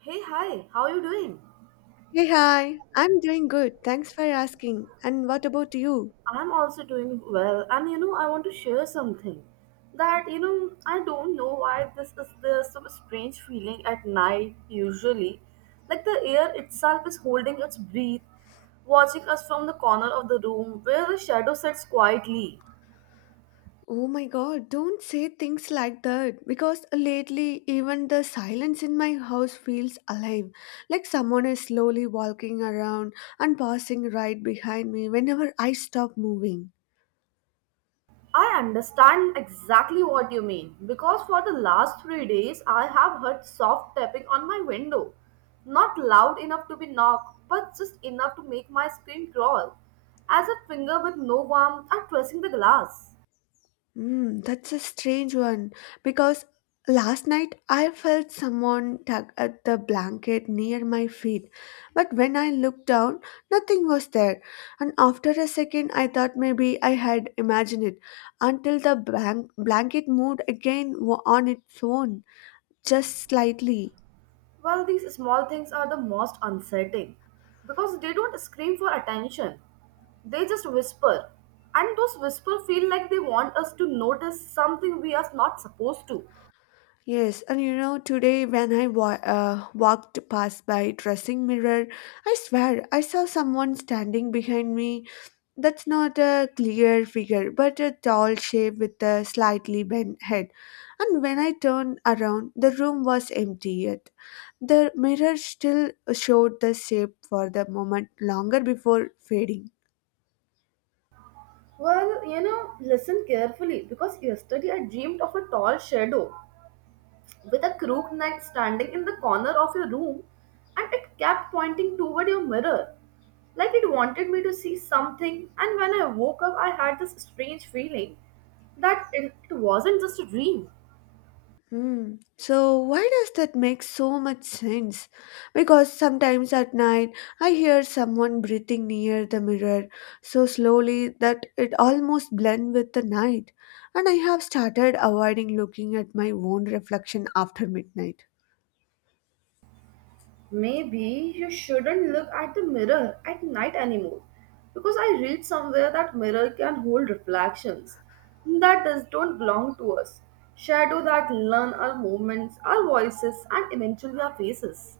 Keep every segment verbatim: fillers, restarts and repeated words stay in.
Hey, hi, how are you doing? Hey, hi. I'm doing good. Thanks for asking. And what about you? I'm also doing well, and you know, I want to share something that you know, I don't know why this is the some strange feeling at night usually. Like the air itself is holding its breath, watching us from the corner of the room where the shadow sits quietly. Oh my God, don't say things like that because lately even the silence in my house feels alive, like someone is slowly walking around and passing right behind me whenever I stop moving. I understand exactly what you mean because for the last three days I have heard soft tapping on my window. Not loud enough to be knocked, but just enough to make my skin crawl, as a finger with no warmth are pressing the glass. Mm, that's a strange one because last night I felt someone tug at the blanket near my feet, but when I looked down, nothing was there. And after a second, I thought maybe I had imagined it until the blank- blanket moved again wa- on its own, just slightly. Well, these small things are the most unsettling because they don't scream for attention, they just whisper, and those whispers feel like they want us to notice something we are not supposed to. Yes, and you know, today when I wa- uh, walked past by dressing mirror, I swear I saw someone standing behind me. That's not a clear figure, but a tall shape with a slightly bent head. And when I turned around, the room was empty yet. The mirror still showed the shape for the moment longer before fading. Well, you know, listen carefully because yesterday I dreamed of a tall shadow with a crooked neck standing in the corner of your room and it kept pointing toward your mirror. Like it wanted me to see something, and when I woke up, I had this strange feeling that it, it wasn't just a dream. Hmm. So why does that make so much sense? Because sometimes at night I hear someone breathing near the mirror so slowly that it almost blends with the night, and I have started avoiding looking at my own reflection after midnight. Maybe you shouldn't look at the mirror at night anymore because I read somewhere that mirror can hold reflections that does, don't belong to us, shadow that learn our movements, our voices, and eventually our faces.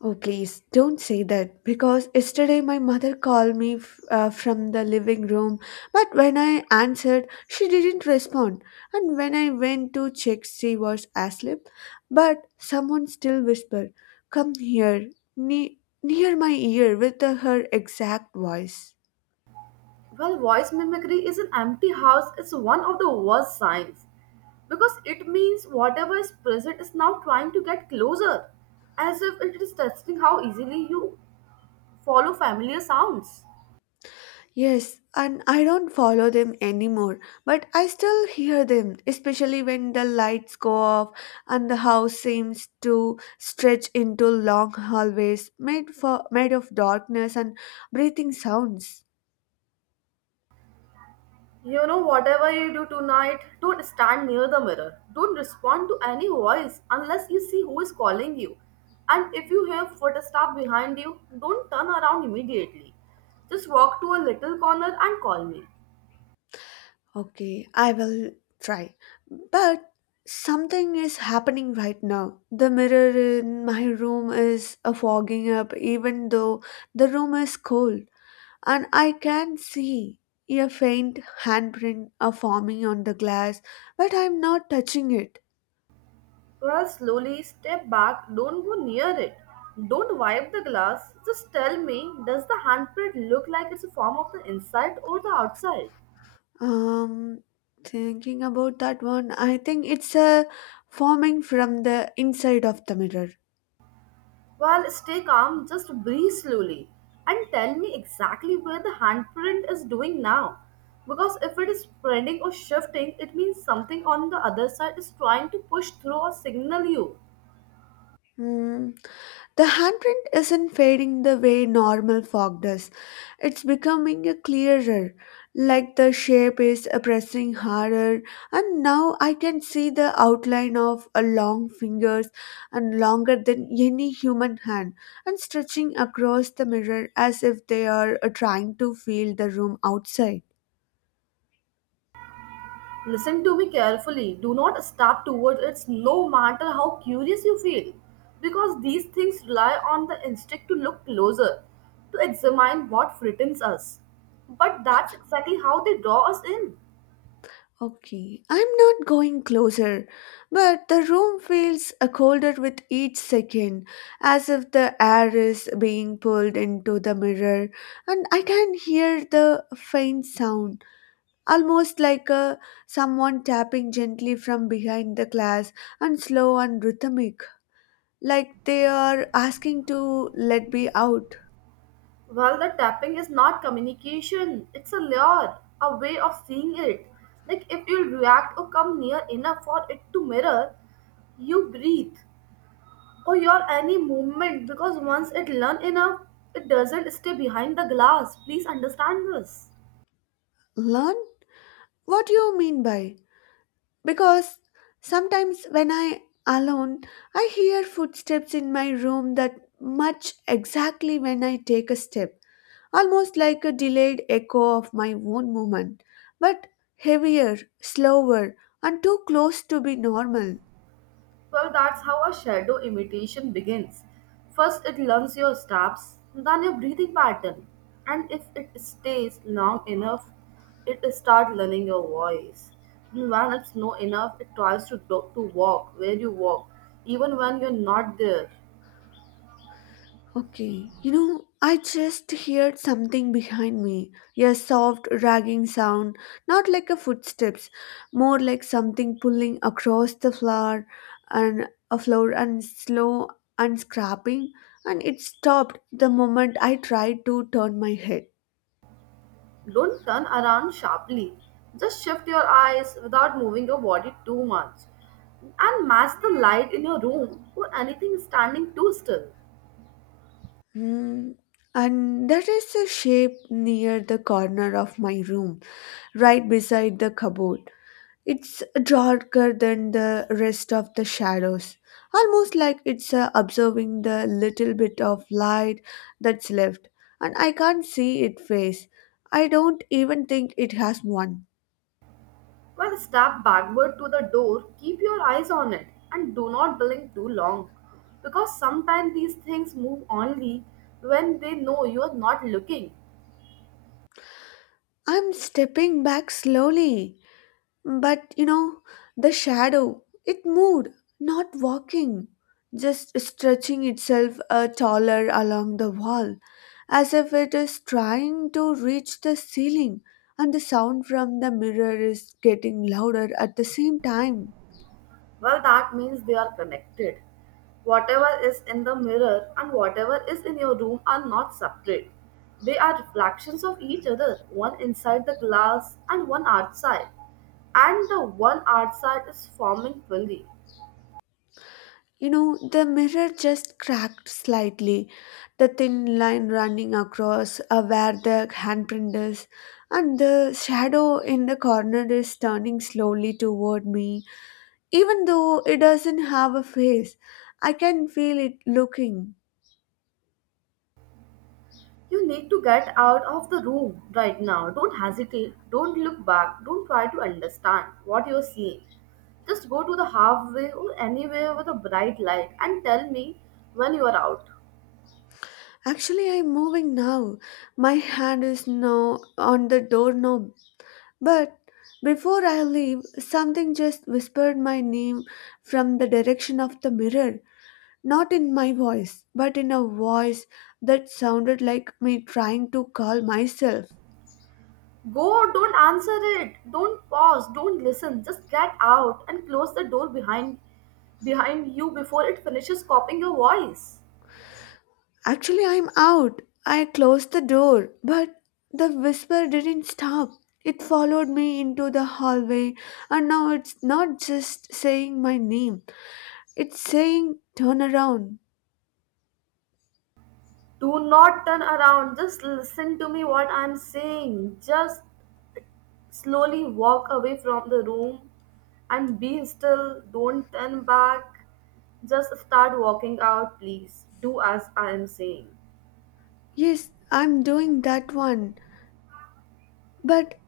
Oh, please don't say that because yesterday my mother called me f- uh, from the living room, but when I answered, she didn't respond. And when I went to check, she was asleep, but someone still whispered, "Come here," ne- near my ear with uh, her exact voice. Well, voice mimicry is an empty house is one of the worst signs because it means whatever is present is now trying to get closer, as if it is testing how easily you follow familiar sounds. Yes, and I don't follow them anymore, but I still hear them, especially when the lights go off and the house seems to stretch into long hallways made for made of darkness and breathing sounds. You know, whatever you do tonight, don't stand near the mirror. Don't respond to any voice unless you see who is calling you. And if you hear footsteps behind you, don't turn around immediately. Just walk to a little corner and call me. Okay, I will try. But something is happening right now. The mirror in my room is uh, fogging up even though the room is cold. And I can see a faint handprint are forming on the glass, but I'm not touching it. Well, slowly step back, don't go near it. Don't wipe the glass. Just tell me, does the handprint look like it's a form of the inside or the outside? Um, Thinking about that one, I think it's a forming from the inside of the mirror. Well, stay calm, just breathe slowly and tell me exactly where the handprint is doing now. Because if it is spreading or shifting, it means something on the other side is trying to push through or signal you. Hmm. The handprint isn't fading the way normal fog does. It's becoming a clearer, like the shape is pressing harder, and now I can see the outline of a long fingers and longer than any human hand and stretching across the mirror as if they are uh, trying to feel the room outside. Listen to me carefully. Do not step towards it no matter how curious you feel. Because these things rely on the instinct to look closer, to examine what threatens us. But that's exactly how they draw us in. Okay, I'm not going closer, but the room feels uh, colder with each second, as if the air is being pulled into the mirror, and I can hear the faint sound, almost like a, someone tapping gently from behind the glass, and slow and rhythmic, like they are asking to let me out. Well, the tapping is not communication, it's a lure, a way of seeing it. Like if you react or come near enough for it to mirror, you breathe or your any movement because once it learn enough, it doesn't stay behind the glass. Please understand this. Learn? What do you mean by? Because sometimes when I alone, I hear footsteps in my room that much exactly when I take a step, almost like a delayed echo of my own movement, but heavier, slower, and too close to be normal. Well, that's how a shadow imitation begins. First, it learns your steps, then your breathing pattern, and if it stays long enough, it starts learning your voice. And when it's not enough, it tries to, do- to walk where you walk, even when you're not there. Okay, you know, I just heard something behind me. A soft, dragging sound, not like a footsteps, more like something pulling across the floor and a floor and slow and scrapping. And it stopped the moment I tried to turn my head. Don't turn around sharply, just shift your eyes without moving your body too much, and match the light in your room or anything standing too still. Hmm. And there is a shape near the corner of my room, right beside the cupboard. It's darker than the rest of the shadows, almost like it's uh, observing the little bit of light that's left, and I can't see its face. I don't even think it has one. Well, step backward to the door, keep your eyes on it and do not blink too long because sometimes these things move only when they know you are not looking. I'm stepping back slowly. But you know, the shadow, it moved, not walking, just stretching itself uh, taller along the wall, as if it is trying to reach the ceiling, and the sound from the mirror is getting louder at the same time. Well, that means they are connected. Whatever is in the mirror and whatever is in your room are not separate. They are reflections of each other, one inside the glass and one outside. And the one outside is forming fully. You know, the mirror just cracked slightly, the thin line running across uh, where the handprint is, and the shadow in the corner is turning slowly toward me. Even though it doesn't have a face, I can feel it looking. You need to get out of the room right now. Don't hesitate. Don't look back. Don't try to understand what you're seeing. Just go to the halfway or anywhere with a bright light and tell me when you are out. Actually, I'm moving now. My hand is now on the doorknob. But before I leave, something just whispered my name from the direction of the mirror. Not in my voice, but in a voice that sounded like me trying to call myself. Go, don't answer it. Don't pause. Don't listen. Just get out and close the door behind behind you before it finishes copying your voice. Actually, I'm out. I closed the door, but the whisper didn't stop. It followed me into the hallway, and now it's not just saying my name, it's saying, "Turn around." Do not turn around. Just listen to me what I'm saying. Just slowly walk away from the room and be still. Don't turn back. Just start walking out, please. Do as I am saying. Yes, I'm doing that one, but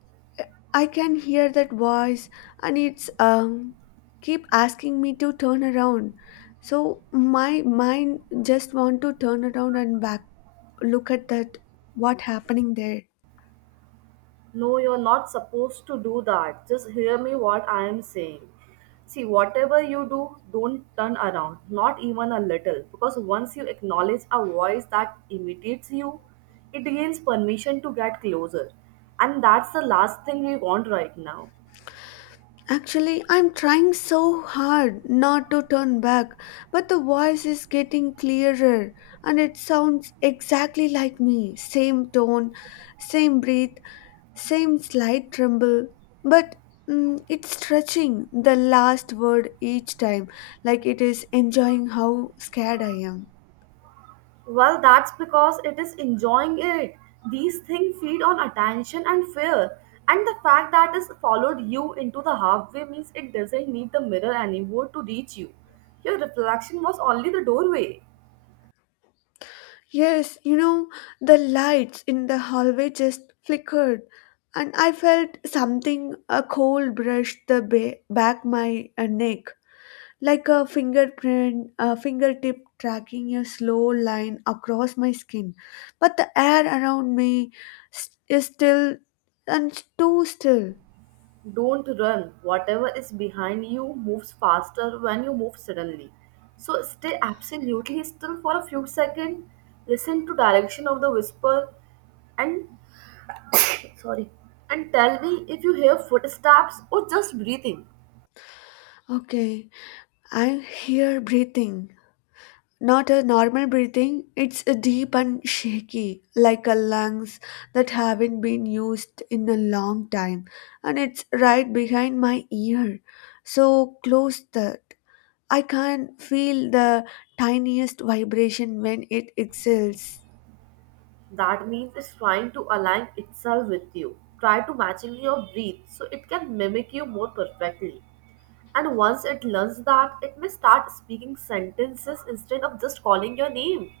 I can hear that voice, and it's um, keep asking me to turn around. So my mind just want to turn around and back look at that what happening there. No, you're not supposed to do that. Just hear me what I am saying. See, whatever you do, don't turn around, not even a little. Because once you acknowledge a voice that imitates you, it gains permission to get closer. And that's the last thing we want right now. Actually, I'm trying so hard not to turn back, but the voice is getting clearer and it sounds exactly like me. Same tone, same breath, same slight tremble, but mm, it's stretching the last word each time, like it is enjoying how scared I am. Well, that's because it is enjoying it. These things feed on attention and fear. And the fact that it's followed you into the halfway means it doesn't need the mirror anymore to reach you. Your reflection was only the doorway. Yes, you know, the lights in the hallway just flickered, and I felt something a cold brushed the ba- back my uh, neck, like a fingerprint, a fingertip tracking a slow line across my skin. But the air around me s- is still and too still. Don't run. Whatever is behind you moves faster when you move suddenly. So stay absolutely still for a few seconds. Listen to direction of the whisper and sorry. And tell me if you hear footsteps or just breathing. Okay, I hear breathing. Not a normal breathing, it's a deep and shaky, like a lungs that haven't been used in a long time, and it's right behind my ear, so close that I can feel the tiniest vibration when it exhales. That means it's trying to align itself with you. Try to matching your breath so it can mimic you more perfectly. And once it learns that, it may start speaking sentences instead of just calling your name.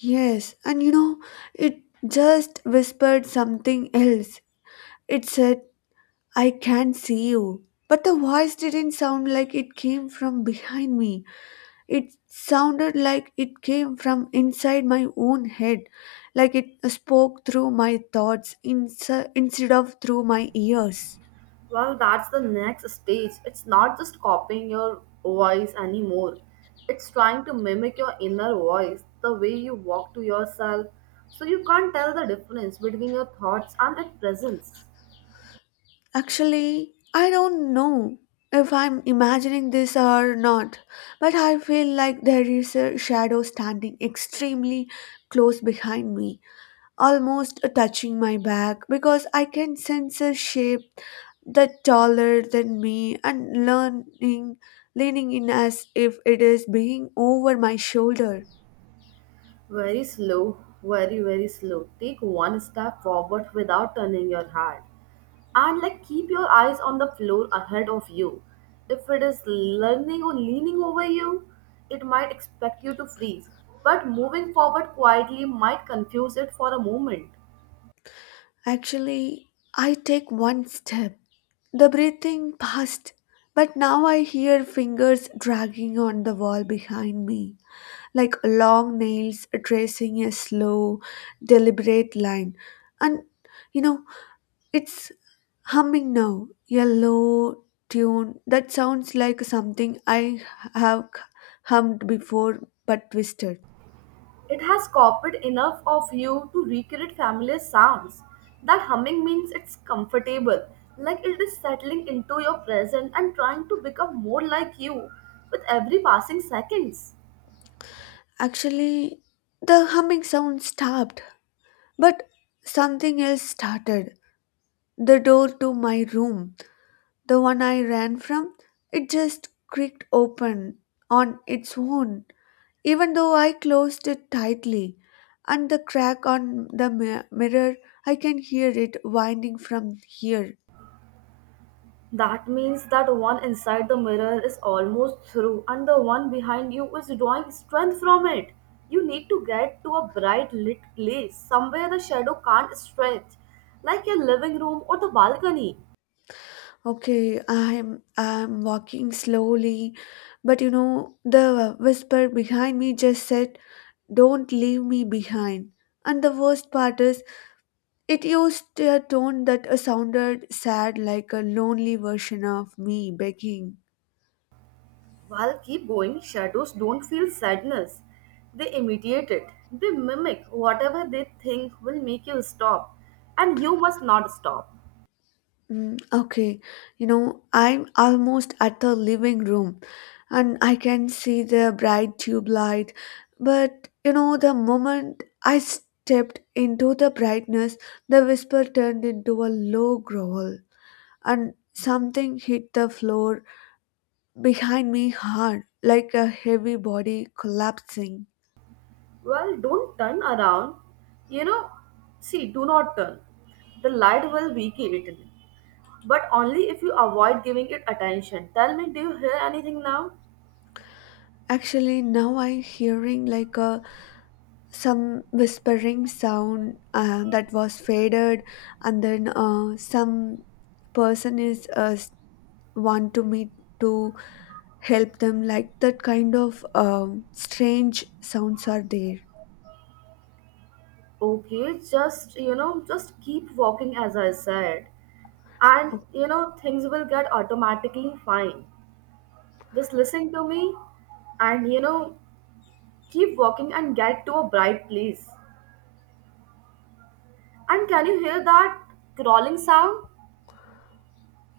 Yes, and you know, it just whispered something else. It said, "I can see you." But the voice didn't sound like it came from behind me. It sounded like it came from inside my own head, like it spoke through my thoughts insi- instead of through my ears. Well, that's the next stage. It's not just copying your voice anymore. It's trying to mimic your inner voice, the way you walk to yourself, so you can't tell the difference between your thoughts and its presence. Actually, I don't know if I'm imagining this or not, but I feel like there is a shadow standing extremely close behind me, almost touching my back because I can sense a shape that taller than me and leaning leaning in as if it is being over my shoulder. Very slow, very, very slow. Take one step forward without turning your head. And like keep your eyes on the floor ahead of you. If it is learning or leaning over you, it might expect you to freeze. But moving forward quietly might confuse it for a moment. Actually, I take one step, the breathing passed, but now I hear fingers dragging on the wall behind me, like long nails tracing a slow, deliberate line. And you know, it's humming now, a low tune that sounds like something I have hummed before but twisted. It has copied enough of you to recreate familiar sounds. That humming means it's comfortable, like it is settling into your present and trying to become more like you with every passing seconds. Actually, the humming sound stopped, but something else started. The door to my room, the one I ran from, it just creaked open on its own, even though I closed it tightly. And the crack on the mi- mirror, I can hear it winding from here. That means that one inside the mirror is almost through and the one behind you is drawing strength from it. You need to get to a bright lit place, somewhere the shadow can't stretch, like your living room or the balcony. Okay, I'm I'm walking slowly, but you know, the whisper behind me just said, "Don't leave me behind." And the worst part is, it used a tone that sounded sad, like a lonely version of me begging. While keep going, shadows don't feel sadness. They imitate it. They mimic whatever they think will make you stop. And you must not stop. Mm, okay, you know, I'm almost at the living room and I can see the bright tube light. But, you know, the moment I stepped into the brightness, the whisper turned into a low growl and something hit the floor behind me hard, like a heavy body collapsing. Well, don't turn around. You know, see, do not turn. The light will weaken it. But only if you avoid giving it attention. Tell me, do you hear anything now? Actually, now I'm hearing like a some whispering sound uh, that was faded and then uh, some person is uh, s- want to meet to help them like that kind of um, strange sounds are there. Okay, just, you know, just keep walking as I said. And, Oh, you know, things will get automatically fine. Just listen to me and you know, keep walking and get to a bright place. And can you hear that crawling sound?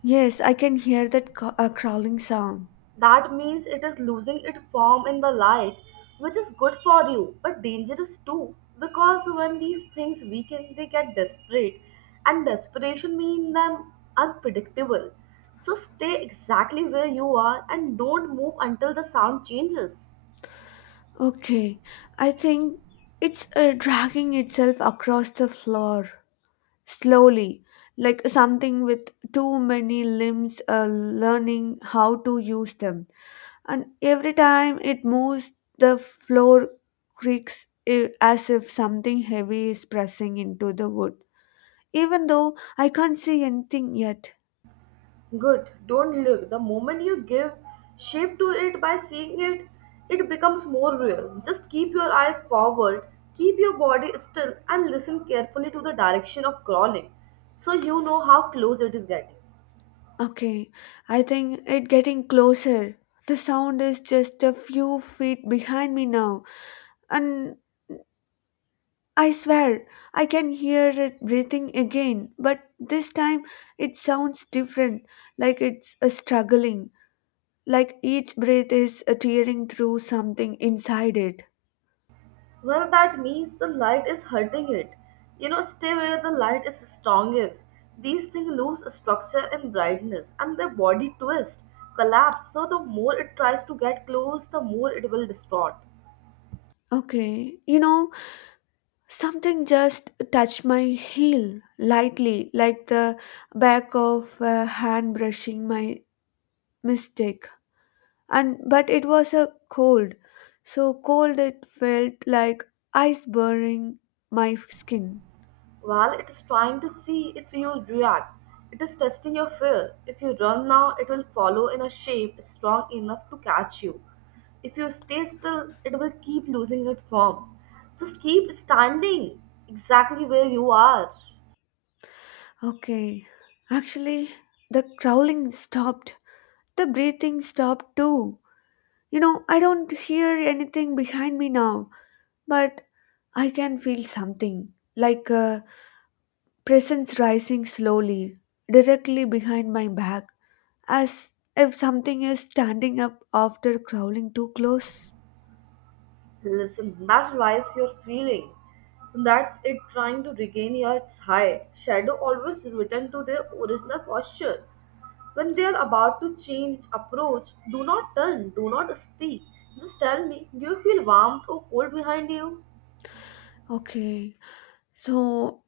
yes I can hear that ca- uh, crawling sound. That means it is losing its form in the light, which is good for you but dangerous too. Because when these things weaken, they get desperate, and desperation means them unpredictable. So stay exactly where you are and don't move until the sound changes. Okay, I think it's uh, dragging itself across the floor slowly like something with too many limbs uh, learning how to use them and every time it moves, the floor creaks eh, as if something heavy is pressing into the wood. Even though I can't see anything yet. Good, don't look. The moment you give shape to it by seeing it, it becomes more real. Just keep your eyes forward, keep your body still, and listen carefully to the direction of crawling so you know how close it is getting. Okay, I think it getting closer. The sound is just a few feet behind me now, and I swear I can hear it breathing again, but this time it sounds different, like it's a struggling, like each breath is a tearing through something inside it. Well, that means the light is hurting it. You know, stay where the light is strongest. These things lose structure and brightness, and their body twist, collapse. So, the more it tries to get close, the more it will distort. Okay, you know, something just touched my heel lightly, like the back of a hand brushing my mistake. And but it was a cold, so cold it felt like ice burning my skin. Well, it is trying to see if you'll react. It is testing your fear. If you run now, it will follow in a shape strong enough to catch you. If you stay still, it will keep losing its form. Just keep standing exactly where you are. Okay, actually, the growling stopped, the breathing stopped too. You know, I don't hear anything behind me now, but I can feel something like a presence rising slowly, directly behind my back, as if something is standing up after crawling too close. Listen, that rise you're feeling. That's it trying to regain your high. Shadow always return to their original posture. When they are about to change approach, do not turn, do not speak. Just tell me, do you feel warmth or cold behind you? Okay, so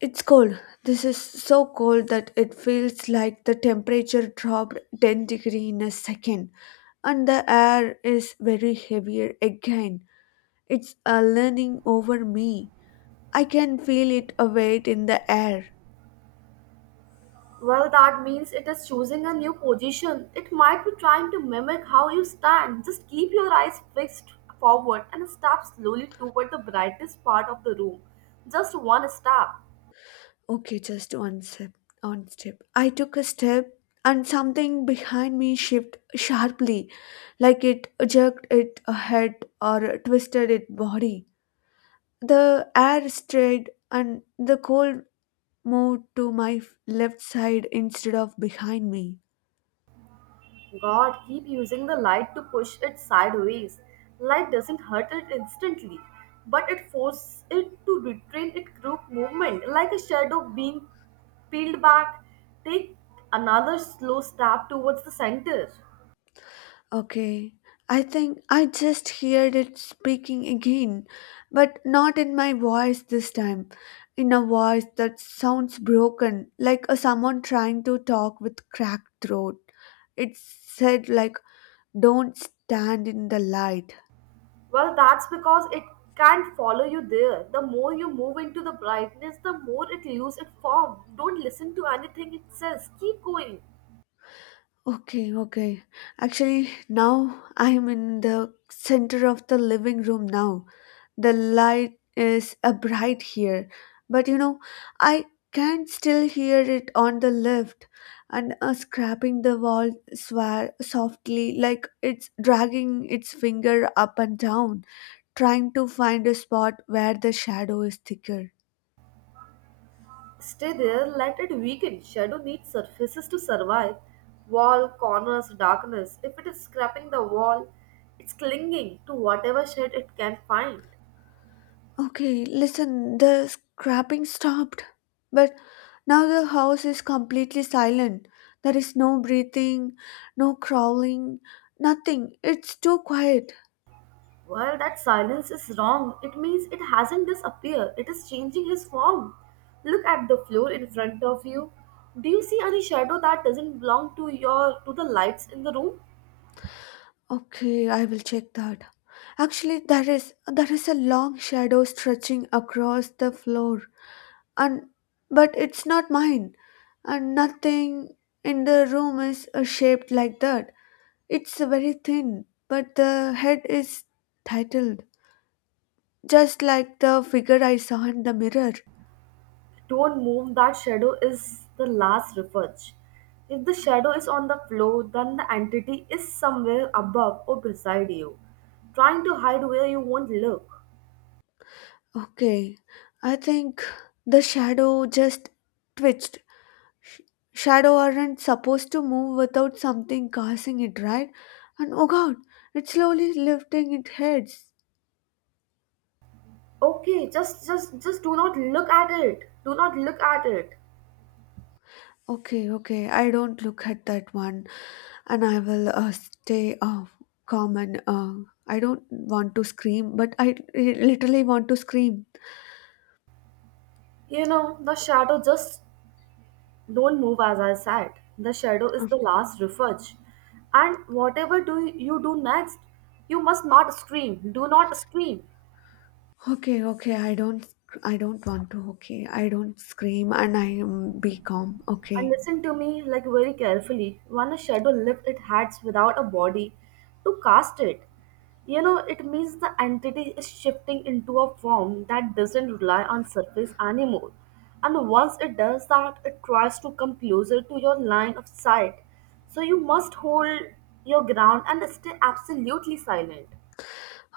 it's cold. This is so cold that it feels like the temperature dropped ten degree in a second, and the air is very heavier again. It's a leaning over me. I can feel it a weight in the air. Well, that means it is choosing a new position. It might be trying to mimic how you stand. Just keep your eyes fixed forward and step slowly toward the brightest part of the room. Just one step. Okay, just one step. One step. I took a step, and something behind me shifted sharply, like it jerked it head or twisted its body. The air strayed, and the cold moved to my f- left side instead of behind me. God, keep using the light to push it sideways. Light doesn't hurt it instantly, but it forces it to retrain its group movement like a shadow being peeled back. Take another slow step towards the center. Okay, I think I just heard it speaking again, but not in my voice this time, in a voice that sounds broken, like a someone trying to talk with cracked throat. It said like, "Don't stand in the light." Well, that's because it can't follow you there. The more you move into the brightness, the more it loses its form. Don't listen to anything it says. Keep going. Okay, okay. Actually, now I'm in the center of the living room now. The light is a bright here, but you know I can still hear it on the left and uh, scrapping the wall swa- softly, like it's dragging its finger up and down, trying to find a spot where the shadow is thicker. Stay there, let it weaken. Shadow needs surfaces to survive. Wall, corners, darkness. If it is scraping the wall, it's clinging to whatever shade it can find. Okay, listen, the scrapping stopped, but now the house is completely silent. There is no breathing, no crawling, nothing. It's too quiet. Well, that silence is wrong. It means it hasn't disappeared. It is changing his form. Look at the floor in front of you. Do you see any shadow that doesn't belong to your to the lights in the room? Okay, I will check that. Actually, there is there is a long shadow stretching across the floor, and but it's not mine, and nothing in the room is uh, shaped like that. It's very thin, but the head is titled, just like the figure I saw in the mirror. Don't move, that shadow is the last refuge. If the shadow is on the floor, then the entity is somewhere above or beside you, trying to hide where you won't look. Okay, I think the shadow just twitched. Sh- Shadow aren't supposed to move without something causing it, right? And oh god, it's slowly lifting its heads. Okay, just just just do not look at it. Do not look at it. Okay, okay, I don't look at that one, and I will uh, stay uh, calm and uh, I don't want to scream, but I li- literally want to scream. You know, the shadow just don't move as I said. The shadow is Uh, the last refuge. And whatever do you do next, you must not scream. Do not scream. Okay, okay, I don't, I don't want to, okay, I don't scream and I um, be calm, And okay. listened to me like very carefully when a shadow lifts its hands without a body to cast it. You know, it means the entity is shifting into a form that doesn't rely on surface anymore. And once it does that, it tries to come closer to your line of sight. So you must hold your ground and stay absolutely silent.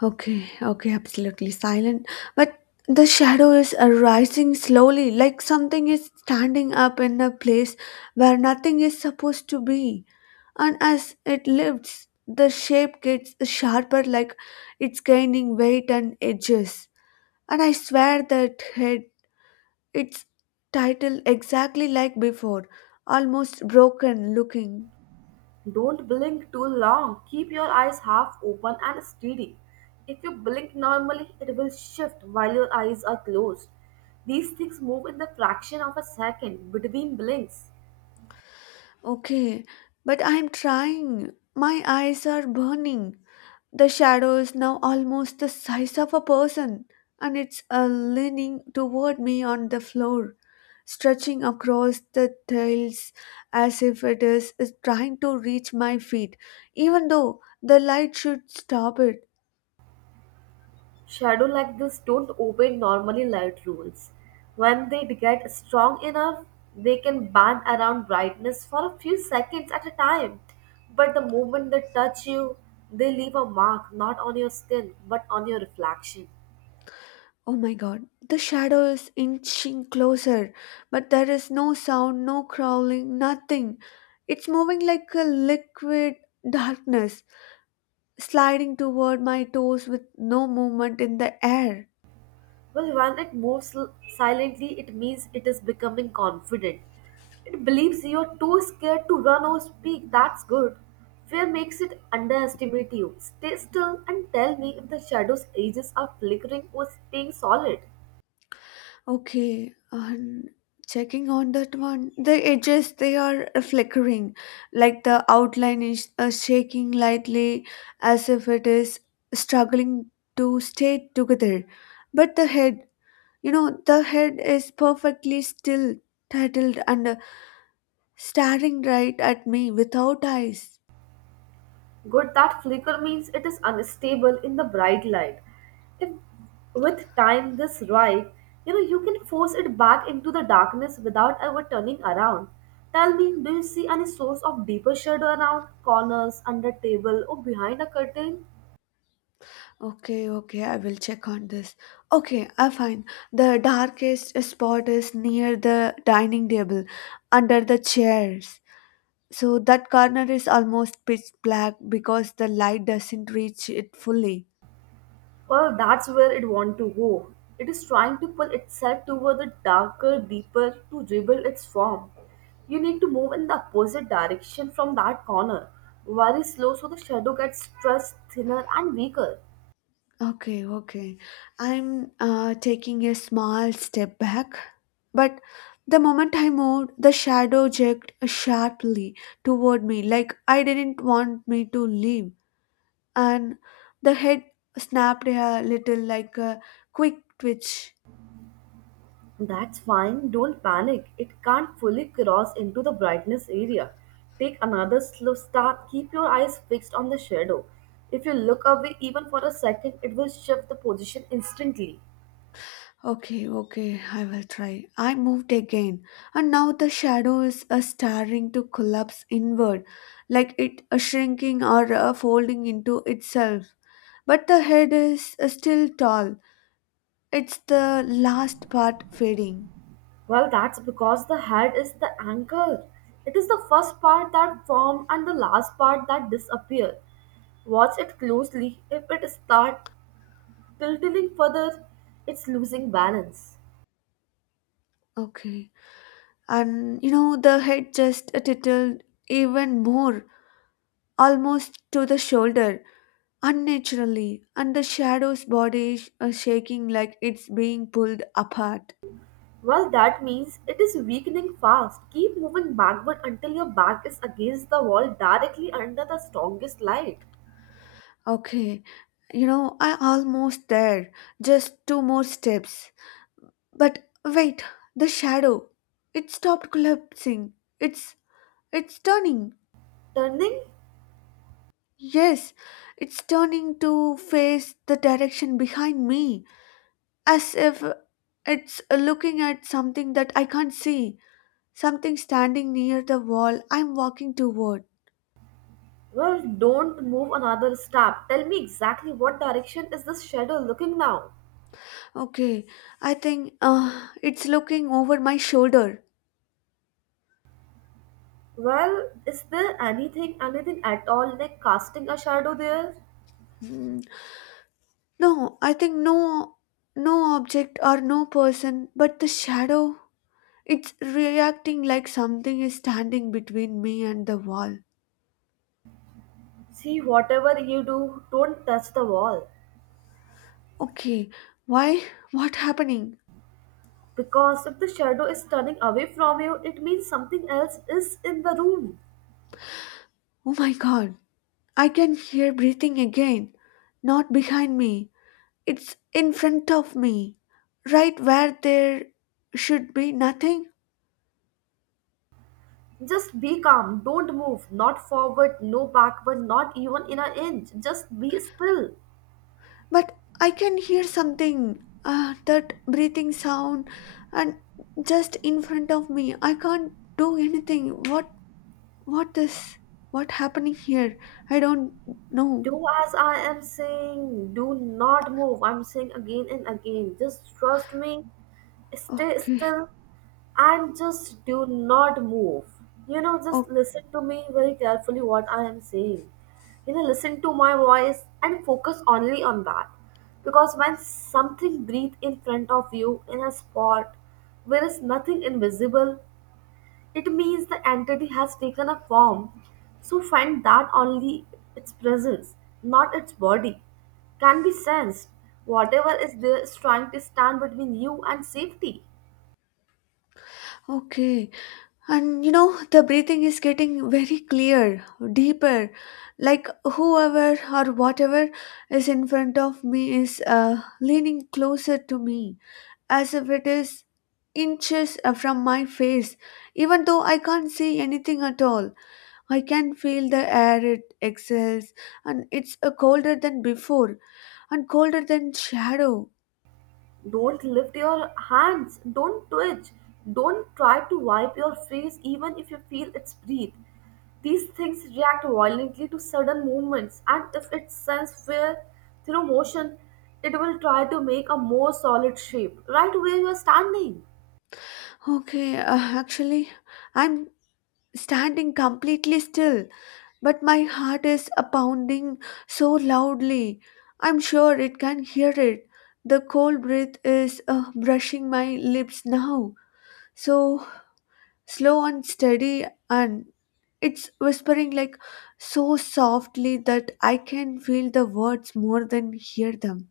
Okay, okay, absolutely silent. But the shadow is arising slowly, like something is standing up in a place where nothing is supposed to be. And as it lifts, the shape gets sharper, like it's gaining weight and edges. And I swear that head, its title exactly like before, almost broken looking. Don't blink too long. Keep your eyes half open and steady. If you blink normally, it will shift while your eyes are closed. These things move in the fraction of a second between blinks. Okay, but I'm trying. My eyes are burning. The shadow is now almost the size of a person, and it's uh, leaning toward me on the floor, stretching across the tiles as if it is, is trying to reach my feet, even though the light should stop it. Shadow like this don't obey normally light rules. When they get strong enough, they can band around brightness for a few seconds at a time. But the moment they touch you, they leave a mark not on your skin but on your reflection. Oh my god, the shadow is inching closer, but there is no sound, no crawling, nothing. It's moving like a liquid darkness, sliding toward my toes with no movement in the air. Well, when it moves l- silently, it means it is becoming confident. It believes you're too scared to run or speak. That's good. Fear makes it underestimate you. Stay still and tell me if the shadow's edges are flickering or staying solid. Okay, and checking on that one, the edges they are flickering, like the outline is uh, shaking lightly as if it is struggling to stay together. But the head, you know, the head is perfectly still, titled, and uh, staring right at me without eyes. Good, that flicker means it is unstable in the bright light. If with time this ripe, you know you can force it back into the darkness without ever turning around. Tell me, do you see any source of deeper shadow around corners, under table, or behind a curtain? Okay, okay, I will check on this. Okay, I find the darkest spot is near the dining table, under the chairs. So that corner is almost pitch black because the light doesn't reach it fully. Well, that's where it wants to go. It is trying to pull itself toward the darker, deeper to rebuild its form. You need to move in the opposite direction from that corner, very slow so the shadow gets stretched thinner and weaker. Okay, okay. I'm uh, taking a small step back. But the moment I moved, the shadow jerked sharply toward me, like I didn't want me to leave. And the head snapped a little like a quick twitch. That's fine, don't panic. It can't fully cross into the brightness area. Take another slow step, keep your eyes fixed on the shadow. If you look away even for a second, it will shift the position instantly. Okay, okay, I will try. I moved again, and now the shadow is uh, starting to collapse inward, like it uh, shrinking or uh, folding into itself. But the head is uh, still tall, it's the last part fading. Well, that's because the head is the anchor. It is the first part that forms and the last part that disappears. Watch it closely. If it starts tilting further, it's losing balance. Okay, and you know, the head just uh, titled even more, almost to the shoulder, unnaturally, and the shadow's body is uh, shaking like it's being pulled apart. Well, that means it is weakening fast. Keep moving backward until your back is against the wall directly under the strongest light. Okay, you know, I almost there. Just two more steps. But wait, the shadow. It stopped collapsing. It's it's turning. Turning? Yes, it's turning to face the direction behind me, as if it's looking at something that I can't see. Something standing near the wall I'm walking toward. Well, don't move another step. Tell me exactly what direction is this shadow looking now? Okay, I think uh, it's looking over my shoulder. Well, is there anything, anything at all like casting a shadow there? No, I think no no object or no person, but the shadow. It's reacting like something is standing between me and the wall. See, whatever you do, don't touch the wall. Okay, why? What happening? Because if the shadow is turning away from you, it means something else is in the room. Oh my god. I can hear breathing again. Not behind me. It's in front of me. Right where there should be nothing. Just be calm, don't move, not forward, no backward, not even in an inch. Just be still. But I can hear something, uh, that breathing sound, and just in front of me. I can't do anything. What, what this? What happening here? I don't know. Do as I am saying. Do not move. I'm saying again and again. Just trust me. Stay Okay, still and just do not move. You know, just oh, listen to me very carefully what I am saying. You know, listen to my voice and focus only on that. Because when something breathes in front of you in a spot where is nothing invisible, it means the entity has taken a form, so find that only its presence, not its body, can be sensed. Whatever is there is trying to stand between you and safety. okay. And you know, the breathing is getting very clear, deeper. Like whoever or whatever is in front of me is uh, leaning closer to me, as if it is inches uh, from my face. Even though I can't see anything at all, I can feel the air it exhales, and it's uh, colder than before and colder than shadow. Don't lift your hands, don't twitch, don't try to wipe your face even if you feel its breath. These things react violently to sudden movements, and if it senses fear through motion, it will try to make a more solid shape right where you are standing. Okay, uh, actually, I'm standing completely still, but my heart is uh, pounding so loudly. I'm sure it can hear it. The cold breath is uh, brushing my lips now. So slow and steady, and it's whispering like so softly that I can feel the words more than hear them.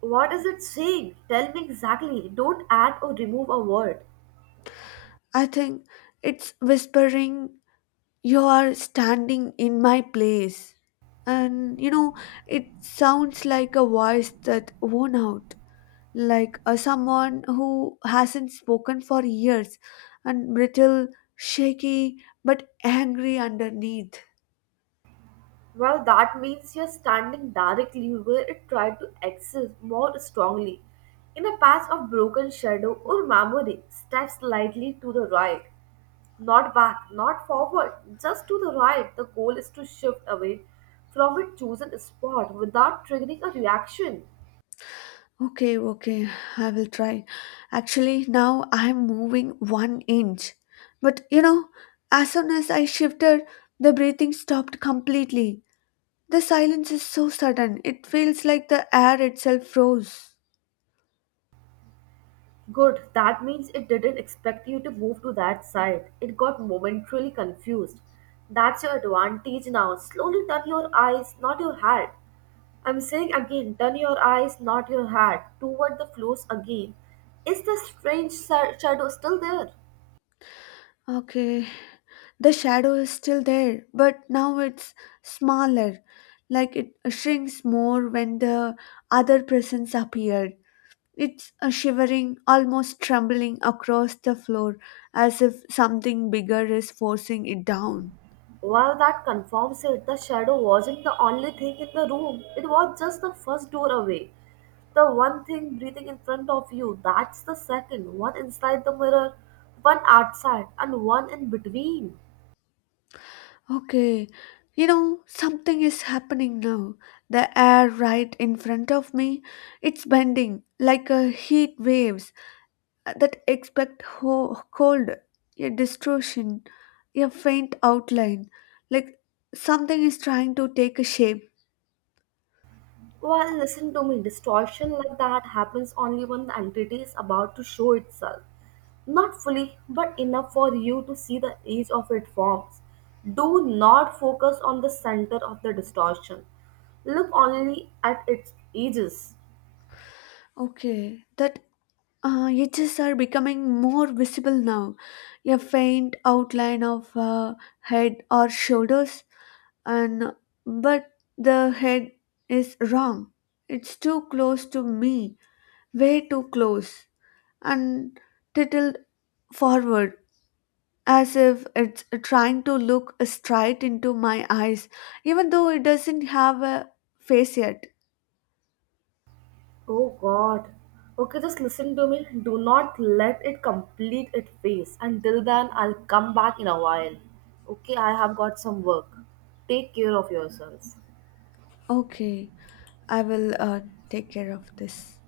What is it saying? Tell me exactly. Don't add or remove a word. I think it's whispering, "You are standing in my place." And you know, it sounds like a voice that worn out, like a someone who hasn't spoken for years and brittle, shaky, but angry underneath. Well, that means you're standing directly where it tried to exist more strongly. In a patch of broken shadow or memory, step slightly to the right. Not back, not forward, just to the right. The goal is to shift away from a chosen spot without triggering a reaction. Okay, okay, I will try. Actually, now I'm moving one inch. But you know, as soon as I shifted, the breathing stopped completely. The silence is so sudden, it feels like the air itself froze. Good. That means it didn't expect you to move to that side. It got momentarily confused. That's your advantage now. Slowly turn your eyes, not your head. I'm saying again, turn your eyes, not your head, toward the floors again. Is the strange sa- shadow still there? Okay, the shadow is still there, but now it's smaller, like it shrinks more when the other presence appeared. It's a shivering, almost trembling across the floor as if something bigger is forcing it down. Well, that confirms it. The shadow wasn't the only thing in the room. It was just the first door away. The one thing breathing in front of you, that's the second. One inside the mirror, one outside, and one in between. Okay, you know, something is happening now. The air right in front of me, it's bending like a heat waves that expect ho- cold, a distortion, a faint outline, like something is trying to take a shape. Well, listen to me. Distortion like that happens only when the entity is about to show itself. Not fully, but enough for you to see the edge of its forms. Do not focus on the center of the distortion. Look only at its edges. Okay, that Uh, edges are becoming more visible now. A faint outline of uh, head or shoulders, and but the head is wrong. It's too close to me, way too close, and tilted forward as if it's trying to look straight into my eyes, even though it doesn't have a face yet. Oh god. Okay, just listen to me. Do not let it complete its phase. Until then, I'll come back in a while. Okay, I have got some work. Take care of yourselves. Okay, I will uh, take care of this.